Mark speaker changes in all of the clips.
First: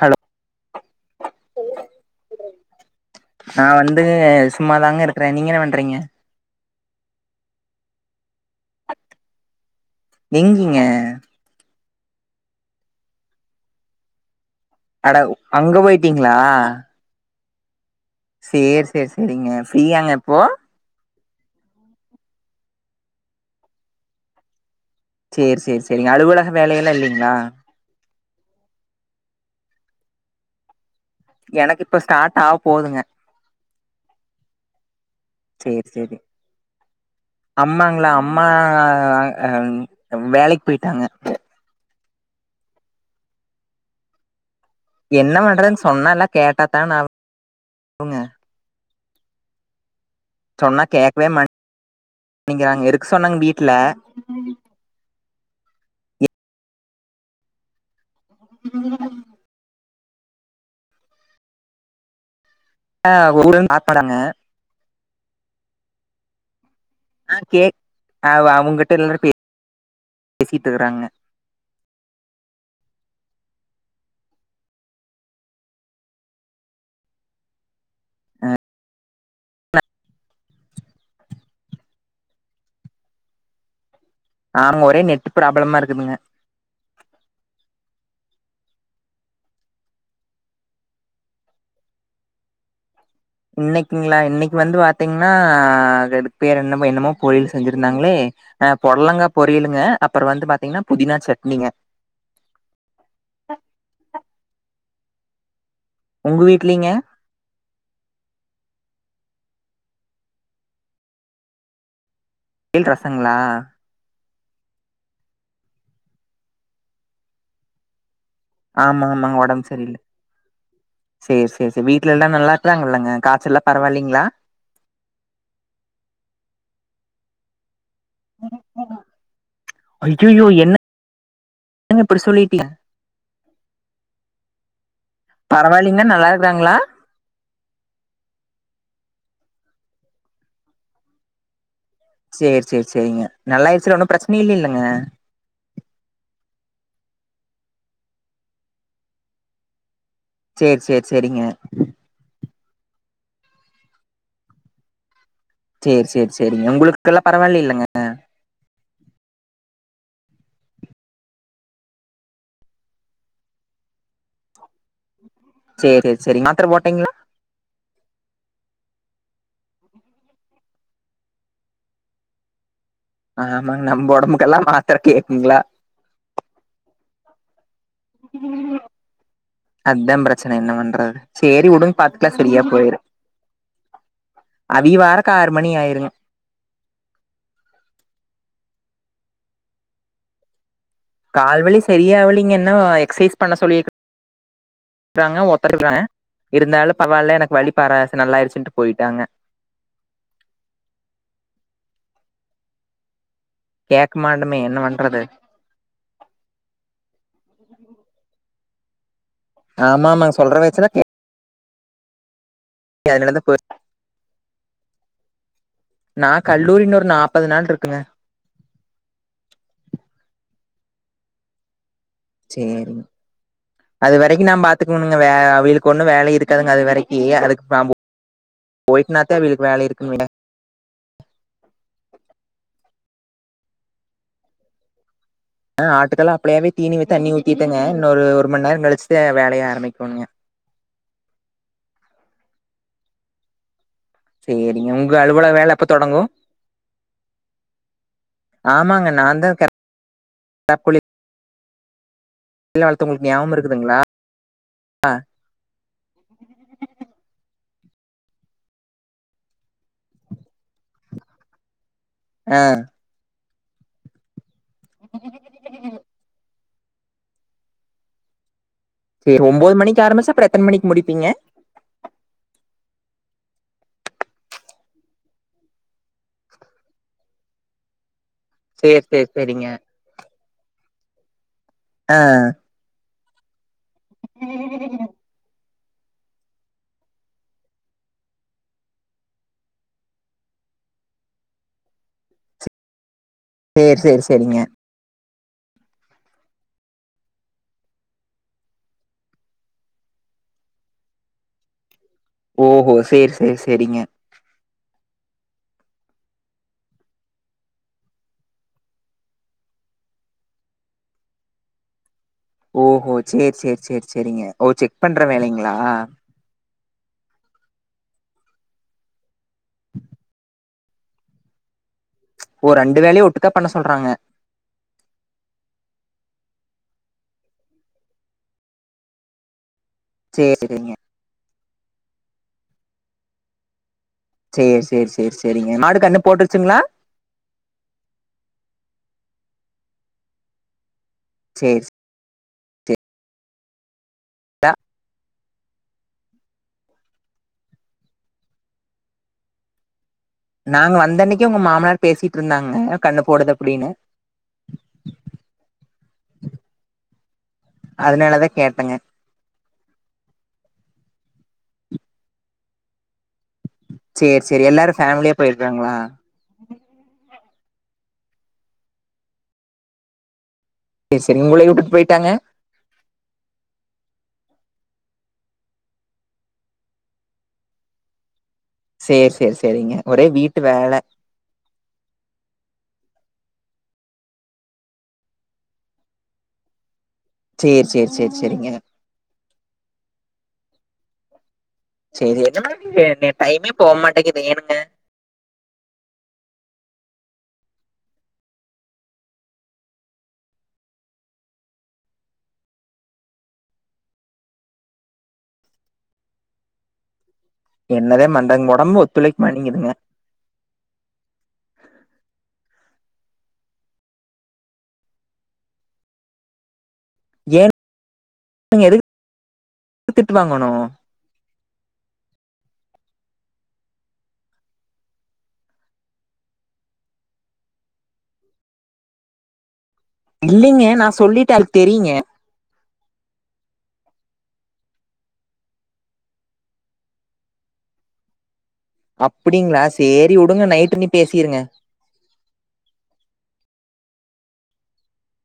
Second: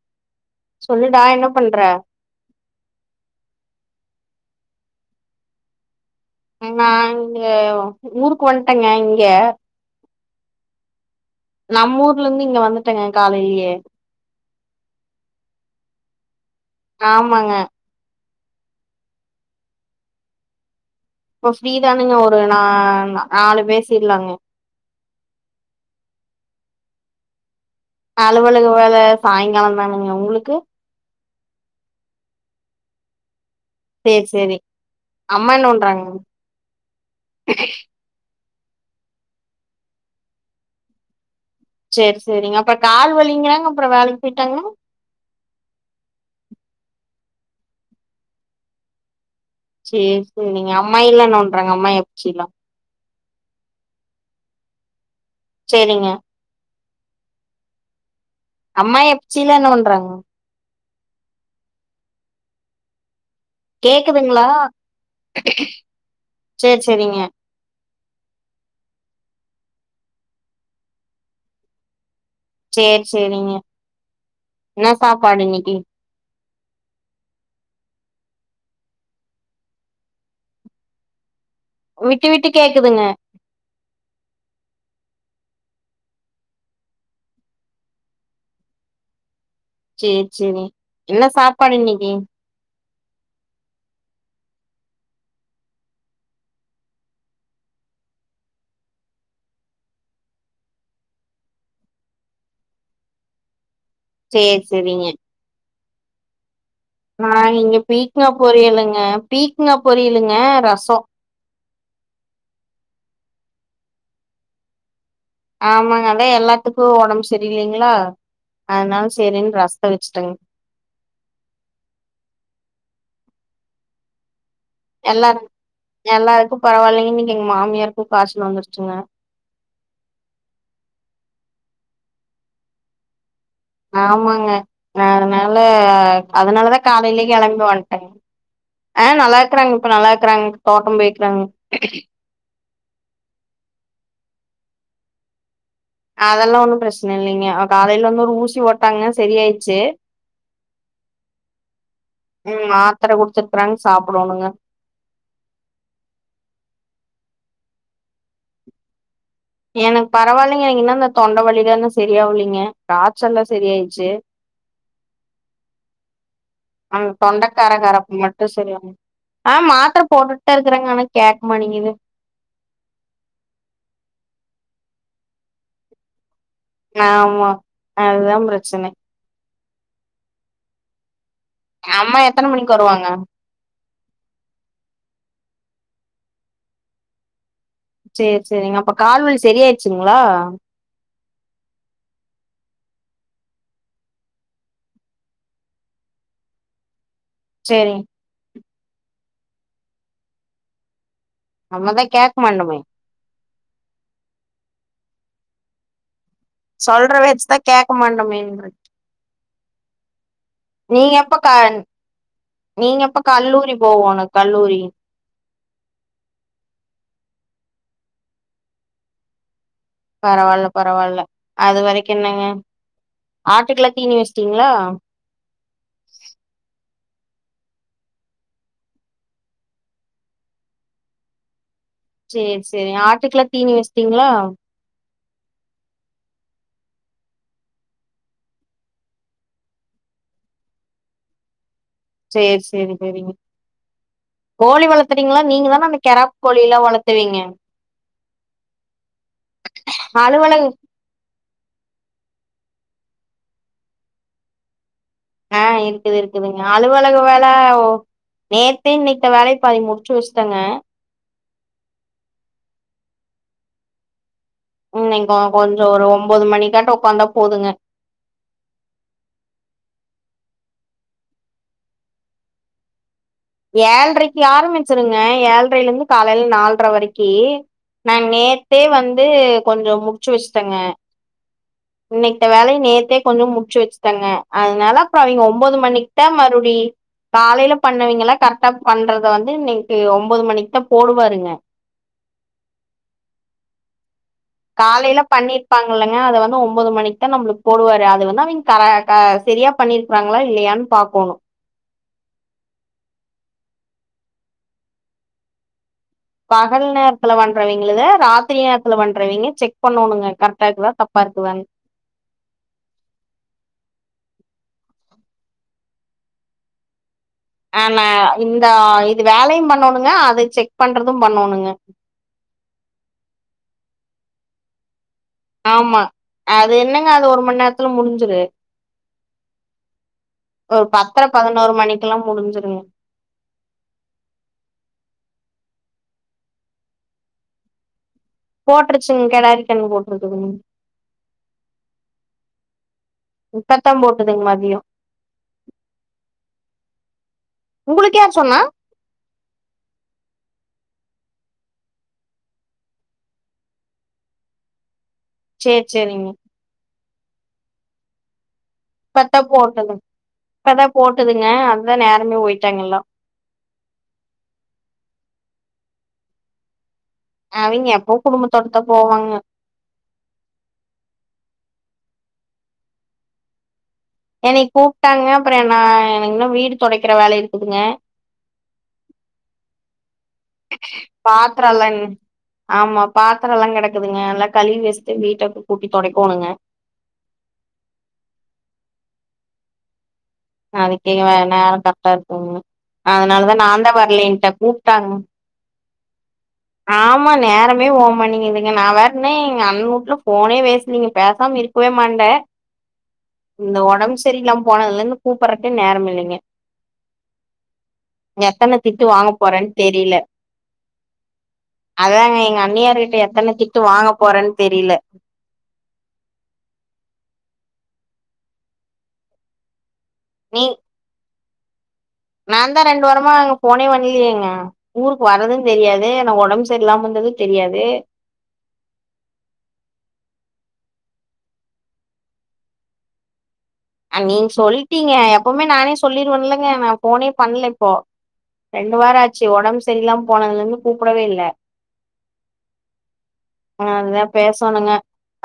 Speaker 1: Hello
Speaker 2: சொல்லுடா என்ன பண்ற
Speaker 1: நா வந்து சும்மாதாங்க இருக்றே நீங்க என்ன பண்றீங்க
Speaker 2: ஆ நா இங்க ஊருக்கு வந்ட்டேங்க இங்க
Speaker 1: எங்கிங்க
Speaker 2: நம்ம ஊர்ல இருந்து இங்க வந்துட்டேங்க காலையிலயே
Speaker 1: அட அங்க போயிட்டீங்ளா
Speaker 2: ஆமாங்க
Speaker 1: சேரி சேரி சேரிங்க ஃப்ரீயாங்க இப்போ
Speaker 2: இப்ப ஃப்ரீதானுங்க ஒரு நா நாலு பேசிடலாங்க
Speaker 1: சேரி சேரி சேரிங்க அலுவலக வேலைைய எல்லா இல்லைங்ளா
Speaker 2: அலுவலக வேலை சாயங்கால தாங்க உங்களுக்கு
Speaker 1: எனக்கு இப்ப ஸ்டார்ட் ஆக போதுங்க
Speaker 2: சேரி சேரிங்க அம்மா என்ன
Speaker 1: சேர்
Speaker 2: பண்றாங்க
Speaker 1: சேரி அம்மாங்களா அம்மா அ அ வேலைக்கு போயிட்டாங்க
Speaker 2: சேரி சேரிங்க அப்றோ கால் வலிங்கிறாங்க அப்றோ வேலைக்கு போயிட்டாங்கா
Speaker 1: என்ன பண்றதுன் சொன்னல்லா கேட்டா தான விடுங்க ங்க
Speaker 2: சேரி சேரிங்க
Speaker 1: சொன்னா
Speaker 2: அம்மாய் எல்லா
Speaker 1: கேட்கவே
Speaker 2: பண்றாங்க அம்மாய் அப்புச்சி எல்லா
Speaker 1: மாட்டேங்கிறாங்க இருக்க சொன்னாங்க வீட்ல
Speaker 2: சேரிங்க அம்மாயி அப்ச்சி எல்லா என்ன பண்றாங்க
Speaker 1: ஆ ஊழல்
Speaker 2: கேக்குதுங்களா சேரி சரிங்க
Speaker 1: கே அவு அவுங்க கிட்ட எல்லாரும் பே பேசிட்டு இருக்குறாங்க
Speaker 2: சேரி சேரிங்க என்ன சாப்பாடு இன்னைக்கு
Speaker 1: அ
Speaker 2: விட்டு விட்டு கேக்குதுங்க
Speaker 1: அ ஒரே நெட் ப்ராப்ளமா இருக்குதுங்க
Speaker 2: சேரி சேரி என்ன சாப்பாடு இன்னைக்கு
Speaker 1: இன்னைக்குங்களா இன்னைக்கு வந்து பாத்தீங்கன்னா பேர் என்னமோ என்னமோ பொறியல் செஞ்சிருந்தாங்களே ஆ பொடலாங்கா பொறியலுங்க அப்புற வந்து பாத்தீங்கன்னா புதினா சட்னிங்க
Speaker 2: செரி செரிங்க
Speaker 1: உங்கள் வீட்லிங்க
Speaker 2: ஆ இங்க பீக்கங்க பொரியலுங்க பீக்கங்க பொரியலுங்க ரசோ
Speaker 1: பொறில் ரசங்களா
Speaker 2: ஆமாங்க அதா எல்லாத்துக்கு ஒடம்பு சரியில்லைங்களா அதனால
Speaker 1: ஆமா
Speaker 2: சரின்னு ரசத வெச்சுட்டேங்க
Speaker 1: செரி செரி செரி வீட்ல எல்லா நல்லா இருக்காங்கல்லாங்க காய்ச்சல் எல்லா பரவாயில்லைங்களா
Speaker 2: எல்லாரு எல்லாருக்கு பரவாயில்லைங்கன்ன இங்க எங்க மாமியாருக்கு காய்ச்சல் வந்துருச்சுங்க
Speaker 1: ஐய்யையோ என்னங்க இப்படி சொல்லிட்டீங்க
Speaker 2: ஆமாங்க நா அதனால
Speaker 1: பரவாயில்லைங்க நல்லா இருக்கறாங்களா
Speaker 2: அதனாலதா காலையிலேயே கேளம்பி வண்டங்க ஆ நல்லா இருக்கறாங்க இப்ப நல்லா இருக்கறாங்க தோட்டம் போயிருக்காங்க
Speaker 1: செரி செரி செரிங்க நல்லாயிடுச்சுல ஒன்னு பிரச்சன இல்ல இல்லைங்க
Speaker 2: அதெல்லா ஒன்னு பிரச்சன இல்லைங்க காலையில வந்து ஒரு ஊசி போட்டாங்க சரிய ஆயிடுச்சு
Speaker 1: செரி செரி செரிங்க
Speaker 2: ம் மாத்திர குடுத்துருக்கறாங்க சாப்பிடோணுங்க
Speaker 1: செரி செரி செரிங்க உங்களுக்கெல்லா பரவால்ல இல்லைங்க
Speaker 2: எனக்கு பரவாயில்லைங்க இன்னு அந்த தொண்ட வலிதா செரியாகலைங்க காச்சல்லா செரி ஆயிடுச்சு
Speaker 1: செரி செரிங் மாத்ர போட்
Speaker 2: ஆ தொண்டக் கர கரப்பு மட்டு அப்பதா சரியாவு ஆ மாத்ர போட்டுட்டுதா இருக்கறேங்க ஆனா கேக்க மாட்டேங்குது
Speaker 1: ஆமாங்க நம்ம ஒடம்புக்கெல்லா மாத்ர கேக்குங்களா
Speaker 2: ஆமா அதுதா பிரச்சன
Speaker 1: அத்தா பிரச்சன என்ன பண்றது சேரி உடுங்க
Speaker 2: அம்மா
Speaker 1: பாத்துகலா
Speaker 2: எத்தன
Speaker 1: செரியா
Speaker 2: மணிக்கு
Speaker 1: போயிரு
Speaker 2: வருவாங்க
Speaker 1: அவிய வாரக்கு ஆறு மணி ஆயிருங்க
Speaker 2: சேரி சேரிங்க அப்ப கால்வலி செரி ஆயிடுச்சுங்களா
Speaker 1: கால்வலி செரியாவலைங்க இன்னு எக்சசைஸ் பண்ண சொல்லிருக்கு றாங்க ஒத்தருங்க இருந்தாலு பரவாயில்ல எனக்கு வலி
Speaker 2: சேரி
Speaker 1: [unintelligible] நல்லாயிருச்சுன்ட்டு போயிட்டாங்க
Speaker 2: நம்மதா கேக்க மாட்டோமே
Speaker 1: கேக்க மாட்டோமே என்ன பண்றது
Speaker 2: சொல்ற பேச்சதா கேட்க மாட்டோமேன்ர
Speaker 1: ஆமா ஆமா சொல்ற வயசுல
Speaker 2: நீ எப்ப க நீங்க எப்ப
Speaker 1: அதனாலதா போய்
Speaker 2: கல்லூரி போவோணு கல்லூரி
Speaker 1: நா கல்லூரி இன்னு ஒரு நாப்பது நாள் இருக்குங்க
Speaker 2: பரவாயில்ல பரவாயில்ல அது வரைக்கு என்னங்க
Speaker 1: சேரிங்க
Speaker 2: ஆட்டுக்கெல்லா
Speaker 1: அது
Speaker 2: தீனி
Speaker 1: வரைக்கு நா
Speaker 2: வெச்சிட்டிங்களா
Speaker 1: பாத்துக்கணுங்க வே அவியளுக்கு ஒண்ணு வேலை இருக்காதுங்க அது வரைக்கு அதுக்கு [unintelligible] போய்ட்னாதா அவியளுக்கு வேலை இருக்குனு வையே
Speaker 2: சேரி சேரிங்க ஆட்டுக்கெல்லா தீனி வெச்டீங்களா
Speaker 1: ஆ ஆட்டுக்கெல்லா அப்லேவே தீனி தண்ணி ஊத்திட்டெங்க இன்னு ஒரு ஒரு மணி நேர கழிச்சுதா வேலைய ஆரம்பிக்கோணுங்க
Speaker 2: செரி செரி செரிங்க கோழி
Speaker 1: சேரிங்க உங்க
Speaker 2: வளர்த்துறீங்களா
Speaker 1: அலுவலக
Speaker 2: நீங்க
Speaker 1: வேல எப்ப
Speaker 2: தானே அந்த
Speaker 1: தொடங்கு
Speaker 2: கெராப் கோழி எல்லா வளத்துவீங்க
Speaker 1: ஆமாங்க நான் தா
Speaker 2: அலுவலக
Speaker 1: கோழிலா வளத்தே உங்களுக்கு ஞபாகம் இருக்குதுங்களா
Speaker 2: ஆ இருக்குது இருக்குதுங்க அலுவலக வேல நேத்தே இன்னைக்தா வேலைய பாதி முடிச்சு வச்ட்டேங்க
Speaker 1: ஆ
Speaker 2: இன்னைக்கு கொஞ்சொ ஒரு ஒம்போது மணிக்காட்ட உக்காந்தா போதுங்க
Speaker 1: செரி ஒம்போது மணிக்கு ஆரம்பிச்சா அப்ற எத்தன மணிக்கு முடிப்பீங்க
Speaker 2: ஏழ்ரைக்கு ஆரம்பிச்சிருங்க ஏழ்ரையில இருந்து காலைல நால்ர வரைக்கி நா நேத்தே
Speaker 1: சேர்
Speaker 2: வந்து
Speaker 1: சேர் சேரிங்க
Speaker 2: கொஞ்ச முடு ச்சு வச்சுடேங்க
Speaker 1: ஆ
Speaker 2: இன்னைக்த வேலைய நேத்தே கொஞ்சொ முடிச்சு வச்சு ட்டங்க அதனால அப்ற அவிங்க ஒம்போது மணிக்குதா மறுபடி காலைல பண்ணவைங்களா கரெக்டா பண்றத வந்து இன்னைக்கு ஒம்பது மணிக்குதா போடுவாருங்க
Speaker 1: சேர் சேர் செரிங்க
Speaker 2: காலைல பண்ணிருப்பாங்க இல்லங்க அத வந்து ஒம்பது மணிக்குதா நம்மளுக்கு போடுவாரு அது வந்து அவங்க கர க சரியா பண்ணிருக்குறாங்களா இல்லையான்னு பாக்கோணு
Speaker 1: ஓஹோ சேர் சேர் செரிங்க
Speaker 2: பகல் நேரத்துல பண்றவிங்களத ராத்திரி நேரத்துல பண்றவிங்க செக் பண்ணோணுங்க கரெக்டா இருக்குதா தப்பா இருக்குதானு
Speaker 1: ஓஹோ சேர் சேர் சேர் செரிங்க ஓ செக் பண்ற வேலைங்களா
Speaker 2: ஆனா இந்த இது வேலையு பண்ணோணுங்க அத செக் பண்றதும் பண்ணோணுங்க
Speaker 1: ஓ ரெண்டு வேலையு ஒட்டுக்கா பண்ண சொல்றாங்க
Speaker 2: ஆமா அது என்னங்க அது ஒரு மண் நேரத்துல முடிஞ்சிரு
Speaker 1: சேர்
Speaker 2: ஒரு
Speaker 1: சேரிங்க
Speaker 2: பத்தர பதினோரு மணிக்கெல்லா முடிஞ்சிருங்க
Speaker 1: சேர் சேர் சேர் செரிங்க மாடு கண்ணு போட்டுருச்சுங்களா
Speaker 2: போட்டுருச்சுங்க கெடாரி கன்னு போட்டுருக்குதுங்க
Speaker 1: சேரி
Speaker 2: இப்பதா போட்டுதுங் மதியோ உங்களுக்கு யார் சொன்னா
Speaker 1: நாங்க வந்தன்னைக்கே உங்க மாமனார் பேசிட் இருந்தாங்க கன்னு போடுது அப்டின்னு
Speaker 2: சேர் செரிங்க
Speaker 1: அதனாலதா கேட்டங்க
Speaker 2: இப்பதா போட்டுதுங் இப்பதா போட்டுதுங்க அதுதா நேரமே ஓய்ட்டாங்க எல்லா
Speaker 1: சேர் செரி எல்லாரு ஃபேமிலியா போய்ருக்றாங்ளா
Speaker 2: அவிங்க எப்பவு குடும்பத்தோடதா போவாங்க
Speaker 1: அதுசரி உங்களயு உட்டுட்டு போய்ட்டாங்க
Speaker 2: என்னயு கூப்ட்டாங்க அப்புறோ நா எனக்கு இன்னு வீடு தொடைக்கிற வேல இருக்குதுங்க
Speaker 1: சேர் செரி செரிங்க ஒரே வீட்டு வேல
Speaker 2: பாத்ரோலங் ஆமா பாத்தரோல கெடக்குதுங்க நல்லா கழுவி வச்ட்டு வீட்ட ப்ப கூட்டி தொடைக்கொணுங்க
Speaker 1: சேர் செர் செரி செரிங்க
Speaker 2: நாளைக்கே வேணான்ட ட்டா
Speaker 1: சேரி
Speaker 2: இருக்குங்க
Speaker 1: என்ன
Speaker 2: அதனாலதா
Speaker 1: டைமே
Speaker 2: நாந்தா
Speaker 1: போக மாட்டேங்குது
Speaker 2: வர்லைன்ட்ட
Speaker 1: ஏனுங்க
Speaker 2: கூப்ட்டாங்க ஆமா நேரமே போ மானிக்குதுங்க நா வேறனே எங்க அண்ண ஊட்ல போனே பேஸ்லைங்க பேசாம இருக் குவே மாண்ட இந்த ஒடம்பு சரியில்லாம போனதுல இருந்து கூப்பட்றக்கே நேரமில்லைங்க
Speaker 1: என்னதே பண்றதுங்க
Speaker 2: எத்தன
Speaker 1: ஒடம்பு
Speaker 2: திட்டு வாங்க
Speaker 1: ஒத்துழைக்க
Speaker 2: போறன்
Speaker 1: மாட்டேங்குதுங்க
Speaker 2: தெரில அதாங்க எங்க அண்ணியாருகிட்ட எத்தன திட்டு வாங்க போறனு தெரில
Speaker 1: ஏன் எதுக் திட்டு வாங்கணு
Speaker 2: நான்தா ரெண்டு வாரமா அங்க போனே பண்லயேங்க ஊருக்கு வர்றது தெரியாது நா உடம்பு செரியிலாமந்தது தெரியாது
Speaker 1: இல்லைங்க நா சொல்லிட்ட அதுக் தெரியுங்க
Speaker 2: நீங்க சொல்டிங்க எப்பமே நானே சொல்லிருவென்லங்க நா ஃபோனே பண்ல இப்போ ரெண்டு வாரோ ஆச்சு
Speaker 1: அப்டிங்களா
Speaker 2: உடம்பு சரியில்லாம
Speaker 1: சேரி
Speaker 2: போனதுல
Speaker 1: வுடுங்க
Speaker 2: இருந்து
Speaker 1: நைட்டு நீ
Speaker 2: கூப்டவே இல்ல
Speaker 1: பேசிருங்க
Speaker 2: அதுதா பேசணுங்க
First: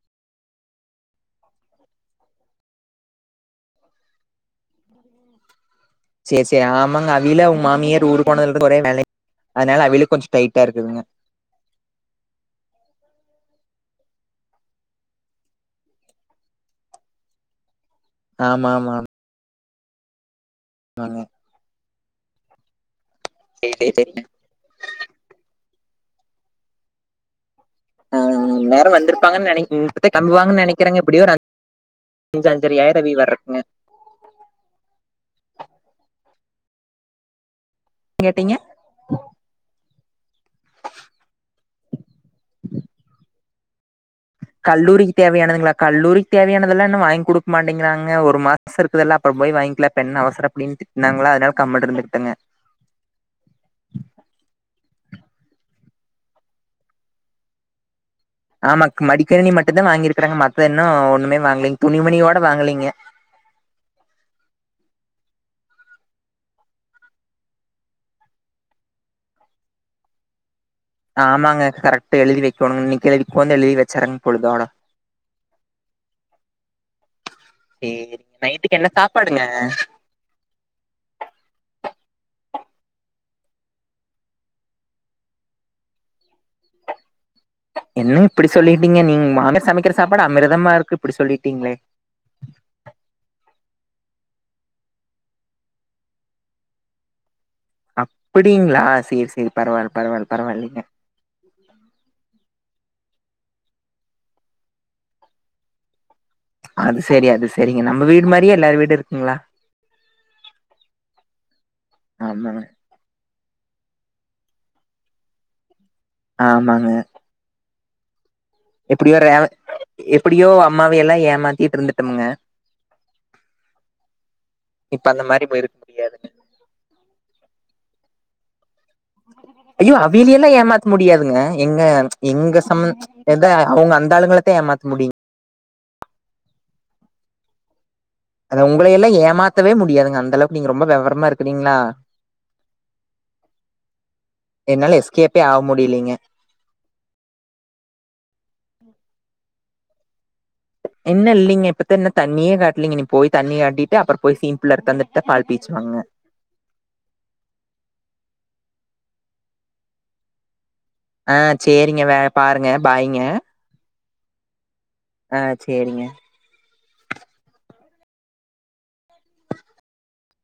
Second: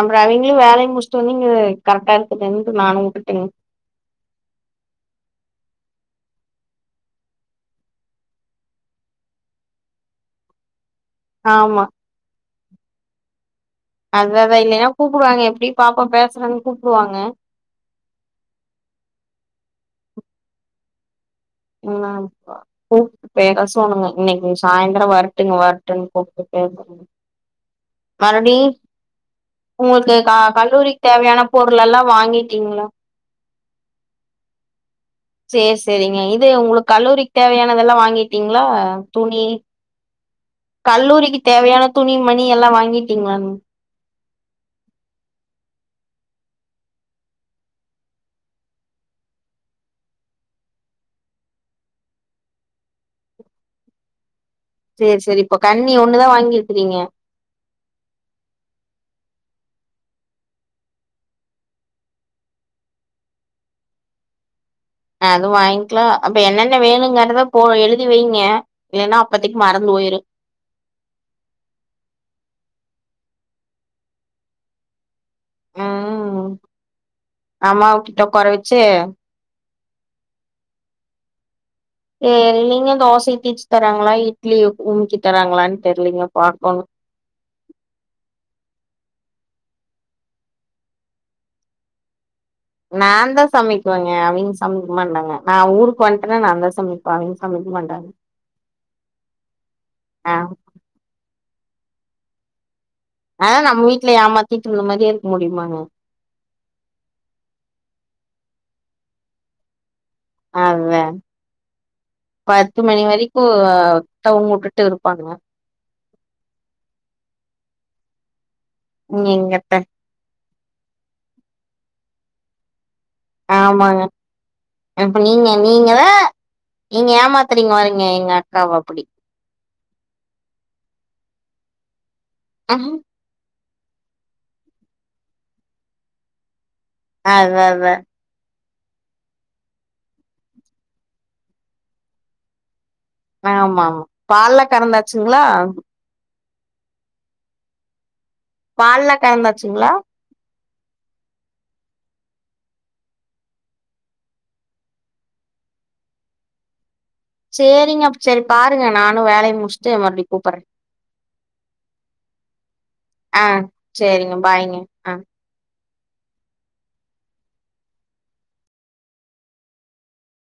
Speaker 2: அப்றோ அவிங்களு வேலைய முடிச்சுட்டு வந்து இங்க கரெக்டா இருக்கட்டுனு நானு உட்டுட்டேங்க
Speaker 1: சரி சரி ஆமாங்க அவியில உங்க மாமியார் ஊரு போனதுலர்ந்து ஒரே வேலை அதனால அவில கொஞ்சோ டைட்டா இருக்குதுங்க
Speaker 2: ஆமா அது அதா இல்லன்னா கூப்டுவாங்க எப்டியு பாப்போ பேசுவோனு கூப்டுவாங்க
Speaker 1: ஆமா மா [unintelligible]
Speaker 2: என்னப்பா பூ பேர
Speaker 1: சேரி சேரி
Speaker 2: சொல்லுங்க
Speaker 1: சேரிங்க
Speaker 2: இன்னைக்கு விஷ் சாயந்த்ரோ வரட்டுங்க வரட்டுங்க கூப்ட்டு பேசணு
Speaker 1: ஆ
Speaker 2: மாணவி
Speaker 1: நேரோ வந்திருப்பாங்கன்னு நெனை இப்பத்தே
Speaker 2: உங்களுக்கு
Speaker 1: கெளம்புவாங்கன்னு நெனைக்கிறேங்க
Speaker 2: கல்லூரிக்கு தேவையான பொருள் எல்லா வாங்கிட்டீங்ளா
Speaker 1: பதவி வர்றக்குங்க
Speaker 2: செர் செரிங்க இது உங்களுக்கு கல்லூரிக்கு தேவையானதெல்லா வாங்
Speaker 1: கேட்டீங்க
Speaker 2: வாங்கிட்டீங்ளா துணி கல்லூரிக்கு தேவையான துணி மணி எல்லா வாங்கிட்டீங்ளானு
Speaker 1: கல்லூரிக்கு தேவையானதுங்ளா கல்லூரிக்கு தேவையானதெல்லா இன்னு வாங்கி குடுக்க மாட்டேங்கிறாங்க ஒரு மா செருப்பு இதெல்லா அப்ரோ போய் வாங்கிக்ல இப்பென்ன அவசரோ அப்டின் திட்னாங்களா அதனால கம்முன் இருந்துகிட்டேங்க
Speaker 2: சரி சரி இப்போ கண்ணி ஒன்னுதா வாங்கிருக்குறீங்க
Speaker 1: ஆமா மடிக்கணினி மட்டுதா வாங்கியிருக்கறங்க மத்த இன்னு ஒன்னுமே வாங்லைங்க துணிமணியோட வாங்லைங்க
Speaker 2: அது வாங்கிக்லா அப்ப என்னென்ன வேணுங்கறத போ எழுதி வைங்க இல்லைன்னா அப்பதைக்கு மறந்து போயுரு
Speaker 1: ஆமாங்க கரெக்ட்டா எழுதி வெக்கொணுங் இன்னிக்கு எழ் உக்காந்து எழுதி வச்சுறங்க பொழுதோட
Speaker 2: ம் அம்மாவ கிட்ட
Speaker 1: சேரி
Speaker 2: உக்கார
Speaker 1: நைட்டுக்
Speaker 2: வச்சு
Speaker 1: என்ன சாப்பாடுங்க
Speaker 2: ஏ இல்லீங்க தோசைய தீச்சி தராங்ளா இட்லிய உமிக்கி தராங்ளான் தெர்லீங்க பாக்கொணு
Speaker 1: என்னங் இப்டி சொல்லிட்டீங்க நீங்க மாமியார் சமைக்கிற சாப்பாடு அமிர்தமா இருக்கு இப்டி சொல்லிட்டீங்ளே
Speaker 2: நாந்தா சமைக்குவங்க அவிங்க சமைக்க மாட்டாங்க நா ஊர்க்கு வன்ட்டனா நாந்தா சமைக் ப அவிங் சமைக் மாட்டாங்க
Speaker 1: அப்டீங்ளா செரி செரி பரவால்ல பரவால்ல
Speaker 2: ஆ
Speaker 1: பரவால்லிங்க
Speaker 2: ஆ நம்ம வீட்ல ஏமாத்திட்டுருந்த மாரியே இருக்க முடியுமாங்க
Speaker 1: அது செரி அது செரிங்க நம்ப வீடு மாரியே எல்லார் வீடு இருக்குங்ளா
Speaker 2: அதா
Speaker 1: ஆமாங்க
Speaker 2: பத்து மணி வரிக்கு தூங்கவுட்டுட்டு இருப்பாங்க
Speaker 1: ஆமாங்க எப்டியோ ரே
Speaker 2: எங்கத்த
Speaker 1: எப்டியோ அம்மாவைலா ஏமாத்திட் இருந்துட்டம்ங்க
Speaker 2: ஆமாங்க அப்ப
Speaker 1: மாரி
Speaker 2: நீங்க
Speaker 1: போயிருக்க
Speaker 2: நீங்க தா
Speaker 1: முடியாதுங்க
Speaker 2: நீங்க ஏமாத்துறீங்லாங்க எங்க அக்காவ அப்டி
Speaker 1: ஐயோ அவியலல்லா ஏமாத்த முடியாதுங்க எங்க எங்க சம் எத அவ்ங்க அந்த ஆளுங்களத்த ஏமாத்த முடியுங்
Speaker 2: அ அத அத.
Speaker 1: அது உங்களயெல்லா ஏமாத்தவே முடியாதுங்க அந்தளவுக் நீங்க ரொம்ப வெவரமா இருக்குறிங்ளா.
Speaker 2: ஆமா ஆமா பால்ல
Speaker 1: என்னால
Speaker 2: கறந்தாச்சுங்களா
Speaker 1: எஸ்கேப்பே ஆவ் முடிலீங்க.
Speaker 2: பால்லா கரந்தாச்சுங்ளா?
Speaker 1: இன்னு இல்லிங்க இப்பத்தா இன்னு தண்ணியே காட்லீங்க இனி போய் தண்ணி காட்டிட்டு அப்புற போய் சீம்பில் அறுத்தாந்துட்தா பால் பீச்சுவாங்க.
Speaker 2: சேரிங்க அப் சேரி பாருங்க நானு வேலைய முட்ச்ட்டு மறுவுடி கூப்பர்றே.
Speaker 1: ஆ சேரிங்க வே பாருங்க பாய்ங்க.
Speaker 2: அ சேரிங்க பாய்ங்க. ஆ
Speaker 1: அ சேரிங்க.